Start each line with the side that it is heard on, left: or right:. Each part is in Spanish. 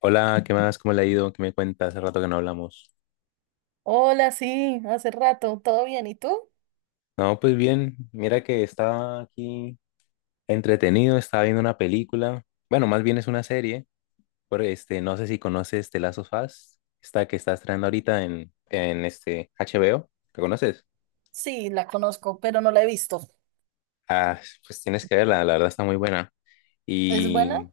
left: Hola, ¿qué más? ¿Cómo le ha ido? ¿Qué me cuenta? Hace rato que no hablamos.
right: Hola, sí, hace rato, ¿todo bien? ¿Y tú?
left: No, pues bien, mira que estaba aquí entretenido, estaba viendo una película. Bueno, más bien es una serie, porque no sé si conoces The Last of Us, esta que está estrenando ahorita en este HBO. ¿La conoces?
right: Sí, la conozco, pero no la he visto.
left: Ah, pues tienes que verla, la verdad está muy buena.
right: ¿Es buena?
left: Y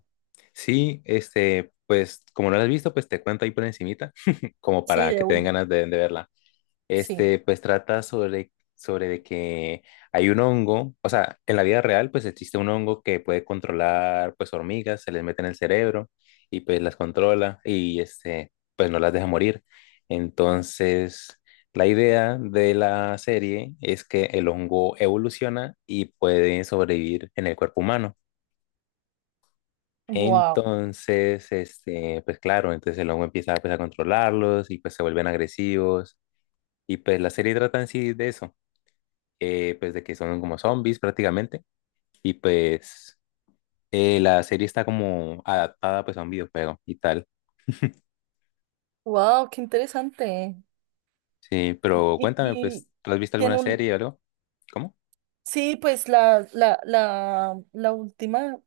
left: sí, pues como no la has visto, pues te cuento ahí por encimita, como
right: Sí,
left: para
right: de
left: que te den
right: uno,
left: ganas de verla.
right: sí.
left: Pues trata sobre de que hay un hongo, o sea, en la vida real, pues existe un hongo que puede controlar, pues, hormigas, se les mete en el cerebro y pues las controla y, pues no las deja morir. Entonces, la idea de la serie es que el hongo evoluciona y puede sobrevivir en el cuerpo humano.
right: Wow,
left: Entonces, pues claro, entonces el hongo empieza pues, a controlarlos y pues se vuelven agresivos. Y pues la serie trata en sí de eso, pues de que son como zombies prácticamente, y pues la serie está como adaptada pues a un videojuego y tal.
right: wow, qué interesante.
left: Sí, pero
right: Y,
left: cuéntame,
right: y
left: pues, ¿tú has visto alguna
right: tiene un,
left: serie o algo? ¿Cómo?
right: sí, pues la última,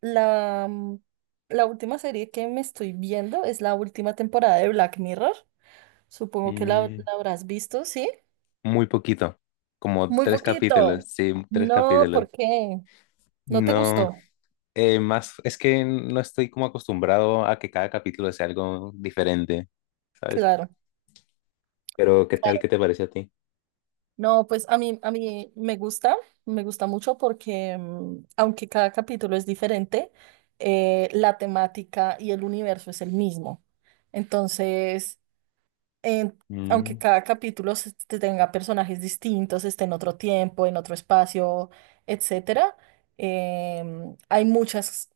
right: la, mm, la última serie que me estoy viendo es la última temporada de Black Mirror. Supongo que la,
left: Mm,
right: la habrás visto, ¿sí?
left: muy poquito, como
right: Muy
left: tres capítulos,
right: poquito.
left: sí, tres
right: No,
left: capítulos.
right: ¿por qué? ¿No te
left: No,
right: gustó?
left: más es que no estoy como acostumbrado a que cada capítulo sea algo diferente, ¿sabes?
right: Claro.
left: Pero ¿qué tal? ¿Qué te parece a ti?
right: No, pues a mí me gusta mucho porque aunque cada capítulo es diferente, la temática y el universo es el mismo. Entonces, en- aunque
left: Mm,
right: cada capítulo te tenga personajes distintos, esté en otro tiempo, en otro espacio, etcétera, hay muchas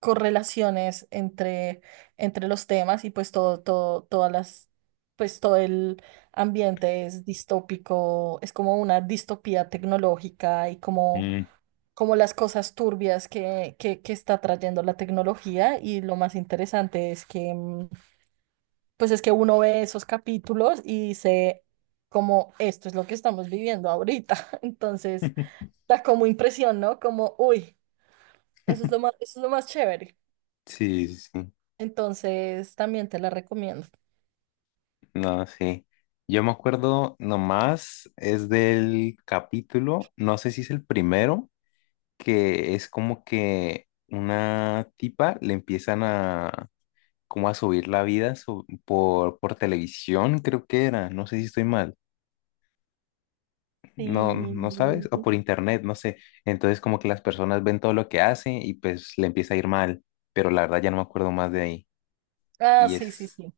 right: correlaciones entre los temas y pues todas las, pues todo el ambiente es distópico, es como una distopía tecnológica y como,
left: mm.
right: como las cosas turbias que está trayendo la tecnología y lo más interesante es que, pues es que uno ve esos capítulos y dice como esto es lo que estamos viviendo ahorita. Entonces, da como impresión, ¿no? Como, uy, eso es lo más, eso es lo más chévere.
left: Sí, sí, sí.
right: Entonces, también te la recomiendo.
left: No, sí. Yo me acuerdo nomás, es del capítulo, no sé si es el primero, que es como que una tipa le empiezan a como a subir la vida su- por televisión, creo que era, no sé si estoy mal, no, no sabes, o
right: Sí.
left: por internet, no sé. Entonces como que las personas ven todo lo que hace y pues le empieza a ir mal, pero la verdad ya no me acuerdo más de ahí.
right: Ah,
left: Y
right: sí, sí,
left: es
right: sí.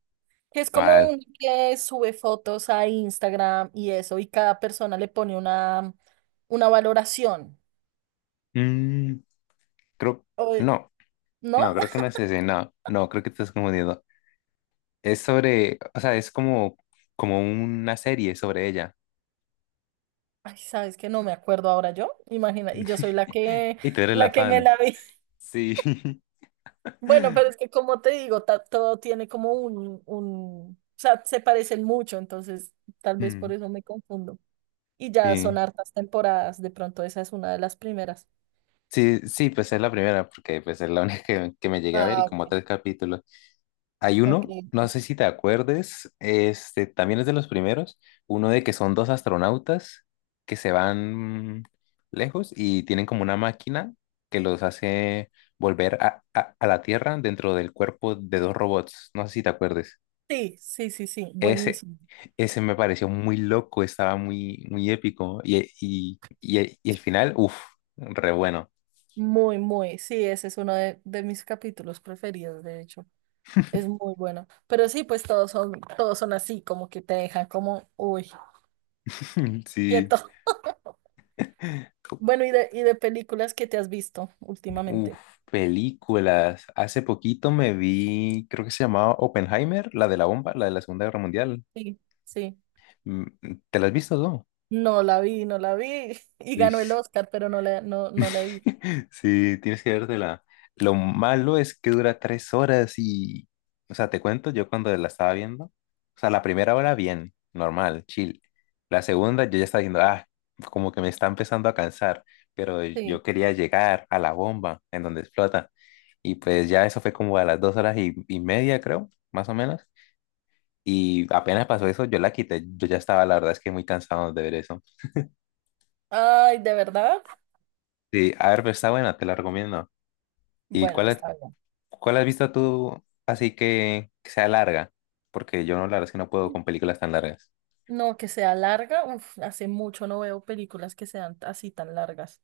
right: Que es como
left: mal.
right: un que sube fotos a Instagram y eso, y cada persona le pone una valoración.
left: Mm, creo,
right: O,
left: no. No,
right: ¿no?
left: creo que no es ese, no, no, creo que te estás confundiendo. Es sobre, o sea, es como, como una serie sobre ella.
right: Ay, sabes que no me acuerdo ahora yo. Imagina, y yo soy la que,
left: Y tú eres la
right: la que me
left: fan.
right: la vi.
left: Sí.
right: Bueno, pero es que como te digo, todo tiene como un, o sea, se parecen mucho, entonces tal vez por
left: Mm,
right: eso me confundo. Y ya son
left: sí.
right: hartas temporadas, de pronto esa es una de las primeras.
left: Sí, sí, pues es la primera, porque pues es la única que me llegué a ver y
right: Ah,
left: como
right: ok,
left: tres capítulos. Hay
right: ok.
left: uno, no sé si te acuerdes, este también es de los primeros, uno de que son dos astronautas que se van lejos y tienen como una máquina que los hace volver a la Tierra dentro del cuerpo de dos robots, no sé si te acuerdes.
right: Sí, sí, sí, sí,
left: Ese,
right: buenísimo.
left: ese me pareció muy loco, estaba muy épico y el final, uff, re bueno.
right: Muy, muy, sí, ese es uno de mis capítulos preferidos, de hecho. Es muy bueno. Pero sí, pues todos son así, como que te dejan como, uy,
left: Sí.
right: quieto. Bueno, y de películas que te has visto
left: Uf,
right: últimamente.
left: películas. Hace poquito me vi, creo que se llamaba Oppenheimer, la de la bomba, la de la Segunda Guerra Mundial.
right: Sí, sí.
left: Mm, ¿te la has visto, no?
right: No la vi, no la vi. Y
left: Uy,
right: ganó el
left: sí.
right: Oscar, pero no la, no, no la he visto.
left: Sí, tienes que vértela. Lo malo es que dura tres horas y, o sea, te cuento, yo cuando la estaba viendo, o sea, la primera hora bien, normal, chill. La segunda yo ya estaba diciendo, ah, como que me está empezando a cansar, pero yo
right: Sí.
left: quería llegar a la bomba en donde explota. Y pues ya eso fue como a las dos horas y media, creo, más o menos. Y apenas pasó eso, yo la quité. Yo ya estaba, la verdad es que muy cansado de ver eso.
right: Ay, ¿de verdad?
left: Sí, a ver, pero está buena, te la recomiendo. ¿Y
right: Bueno,
left: cuál es,
right: está bien.
left: ¿Cuál has visto tú así que sea larga? Porque yo no, la verdad es que no puedo con películas tan largas.
right: No, que sea larga. Uf, hace mucho no veo películas que sean así tan largas,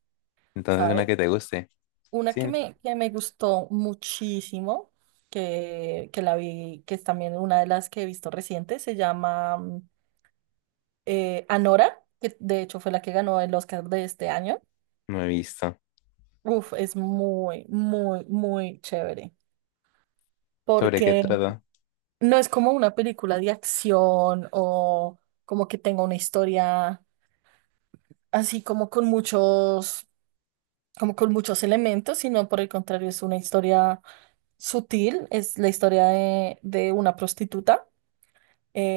left: Entonces, una
right: ¿sabes?
left: que te guste.
right: Una
left: Sí,
right: que me gustó muchísimo, que la vi, que es también una de las que he visto reciente, se llama Anora, que de hecho fue la que ganó el Oscar de este año.
left: no he visto.
right: Uf, es muy, muy, muy chévere.
left: ¿Sobre qué
right: Porque
left: trata?
right: no es como una película de acción o como que tenga una historia así como con muchos elementos, sino por el contrario, es una historia sutil, es la historia de una prostituta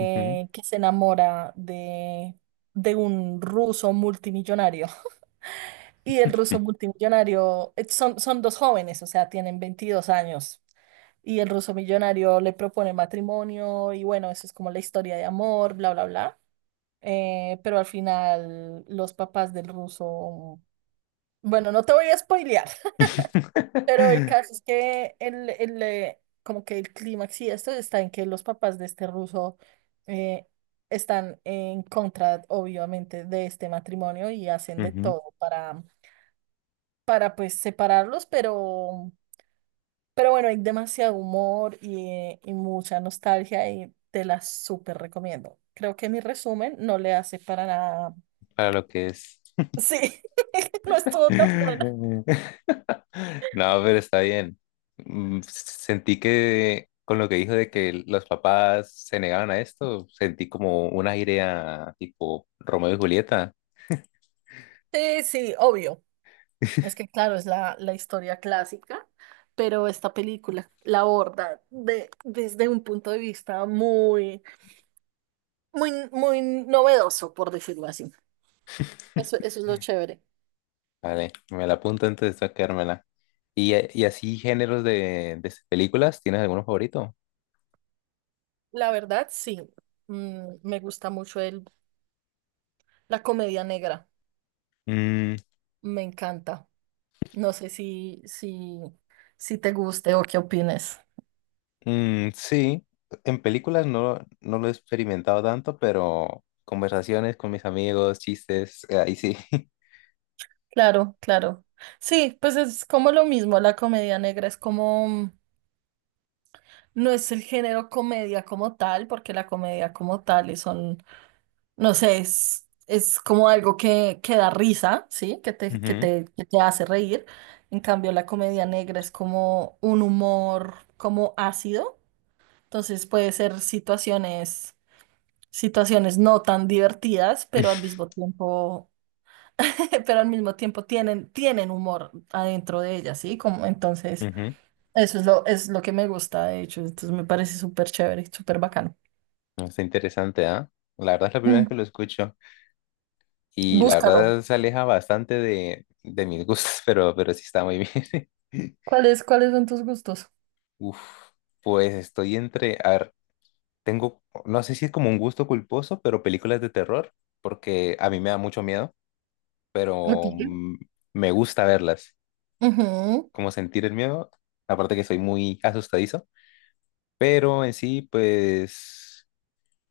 left: Ujú.
right: que se enamora de un ruso multimillonario. Y el ruso multimillonario, son dos jóvenes, o sea, tienen 22 años. Y el ruso millonario le propone matrimonio y bueno, eso es como la historia de amor, bla, bla, bla. Pero al final los papás del ruso, bueno, no te voy a spoilear, pero el caso es que como que el clímax y esto está en que los papás de este ruso eh, están en contra, obviamente, de este matrimonio y hacen de
left: Ujú,
right: todo para, pues separarlos, pero bueno, hay demasiado humor y mucha nostalgia y te la súper recomiendo. Creo que mi resumen no le hace para nada.
left: para lo que es.
right: Sí, no estuvo tan buena.
left: No, pero está bien. Mm, sentí que con lo que dijo de que los papás se negaban a esto, sentí como una idea tipo Romeo y Julieta.
right: Sí, sí, obvio. Es que claro, es la historia clásica, pero esta película la aborda desde un punto de vista muy, muy, muy novedoso, por decirlo así. Eso es lo chévere.
left: Vale, me la apunto antes de sacármela. Y así géneros de películas? ¿Tienes alguno favorito?
right: La verdad, sí. Me gusta mucho la comedia negra.
left: Mm,
right: Me encanta. No sé si te guste o qué opines.
left: mm, sí, en películas no, no lo he experimentado tanto, pero conversaciones con mis amigos, chistes, ahí sí.
right: Claro, claro. Sí, pues es como lo mismo. La comedia negra es como, no es el género comedia como tal, porque la comedia como tal es son, no sé, es como algo que da risa, ¿sí? Que te, que
left: Ujú,
right: te, que te hace reír. En cambio, la comedia negra es como un humor como ácido. Entonces puede ser situaciones no tan divertidas, pero al mismo tiempo, pero al mismo tiempo tienen humor adentro de ellas, ¿sí? Como, entonces,
left: ujú.
right: eso es lo que me gusta, de hecho. Entonces me parece súper chévere, súper bacano.
left: No, está interesante, ¿ah? La verdad es la primera vez que
right: Mm,
left: lo escucho y la
right: Búscalo.
left: verdad se aleja bastante de mis gustos, pero sí está muy bien.
right: ¿Cuáles son tus gustos?
left: Uf, pues estoy entre... A ver, tengo, no sé si es como un gusto culposo, pero películas de terror, porque a mí me da mucho miedo,
right: ¿A
left: pero
right: ti?
left: me gusta verlas,
right: Ujú,
left: como sentir el miedo, aparte que soy muy asustadizo, pero en sí, pues,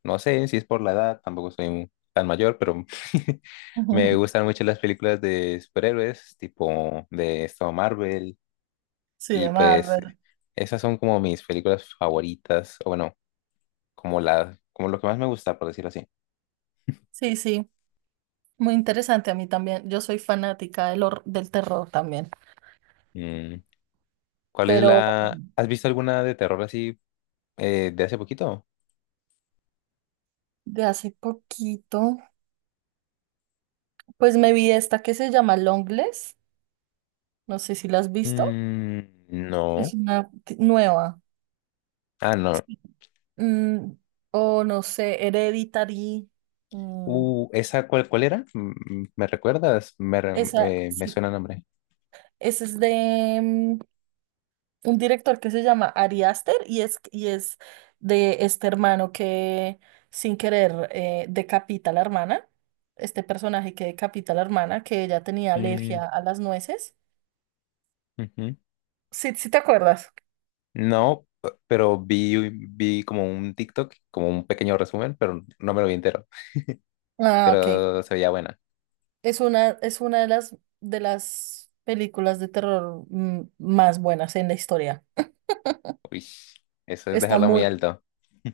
left: no sé si es por la edad, tampoco soy un- tan mayor, pero me
right: ujú.
left: gustan mucho las películas de superhéroes, tipo de esto Marvel,
right: Sí,
left: y
right: de
left: pues
right: Marvel.
left: esas son como mis películas favoritas, o bueno, como la, como lo que más me gusta, por decirlo así.
right: Sí, sí, muy interesante a mí también. Yo soy fanática del terror también,
left: Mm. ¿Cuál es
right: pero
left: la... ¿Has visto alguna de terror así de hace poquito?
right: de hace poquito, pues me vi esta que se llama Longlegs, no sé si la has visto,
left: Mm, no.
right: es una nueva,
left: Ah, no.
right: sí. Mm, o no sé, Hereditary, mm,
left: ¿Esa cuál era? Mm, ¿me recuerdas?
right: esa,
left: Me
right: sí,
left: suena el nombre.
right: esa es de, un director que se llama Ari Aster y es de este hermano que sin querer decapita a la hermana, este personaje que decapita a la hermana, que ella tenía
left: Mm,
right: alergia a las nueces.
left: ujú.
right: Sí, sí te acuerdas.
left: No, p- pero vi como un TikTok, como un pequeño resumen, pero no me lo vi entero.
right: Ah, ok.
left: Pero se veía buena.
right: Es una de las películas de terror, más buenas en la historia.
left: Uy, eso es
right: Está
left: dejarla muy
right: muy,
left: alto.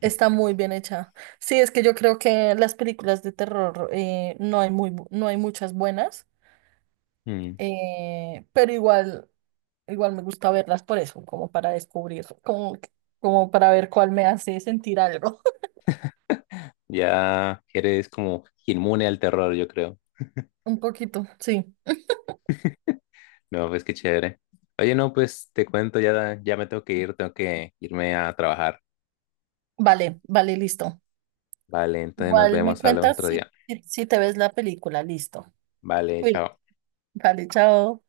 right: está muy bien hecha. Sí, es que yo creo que las películas de terror, no hay muy, no hay muchas buenas.
left: Mm,
right: Pero igual me gusta verlas por eso, como para descubrir, como para ver cuál me hace sentir algo.
left: ya eres como inmune al terror, yo creo.
right: Un poquito, sí.
left: No, pues qué chévere. Oye, no, pues te cuento, ya, ya me tengo que ir, tengo que irme a trabajar.
right: Vale, vale, listo.
left: Vale, entonces nos
right: Igual me
left: vemos, hablamos
right: cuentas
left: otro
right: si,
left: día.
right: si si te ves la película, listo.
left: Vale,
right: Cuida.
left: chao.
right: Vale, chao.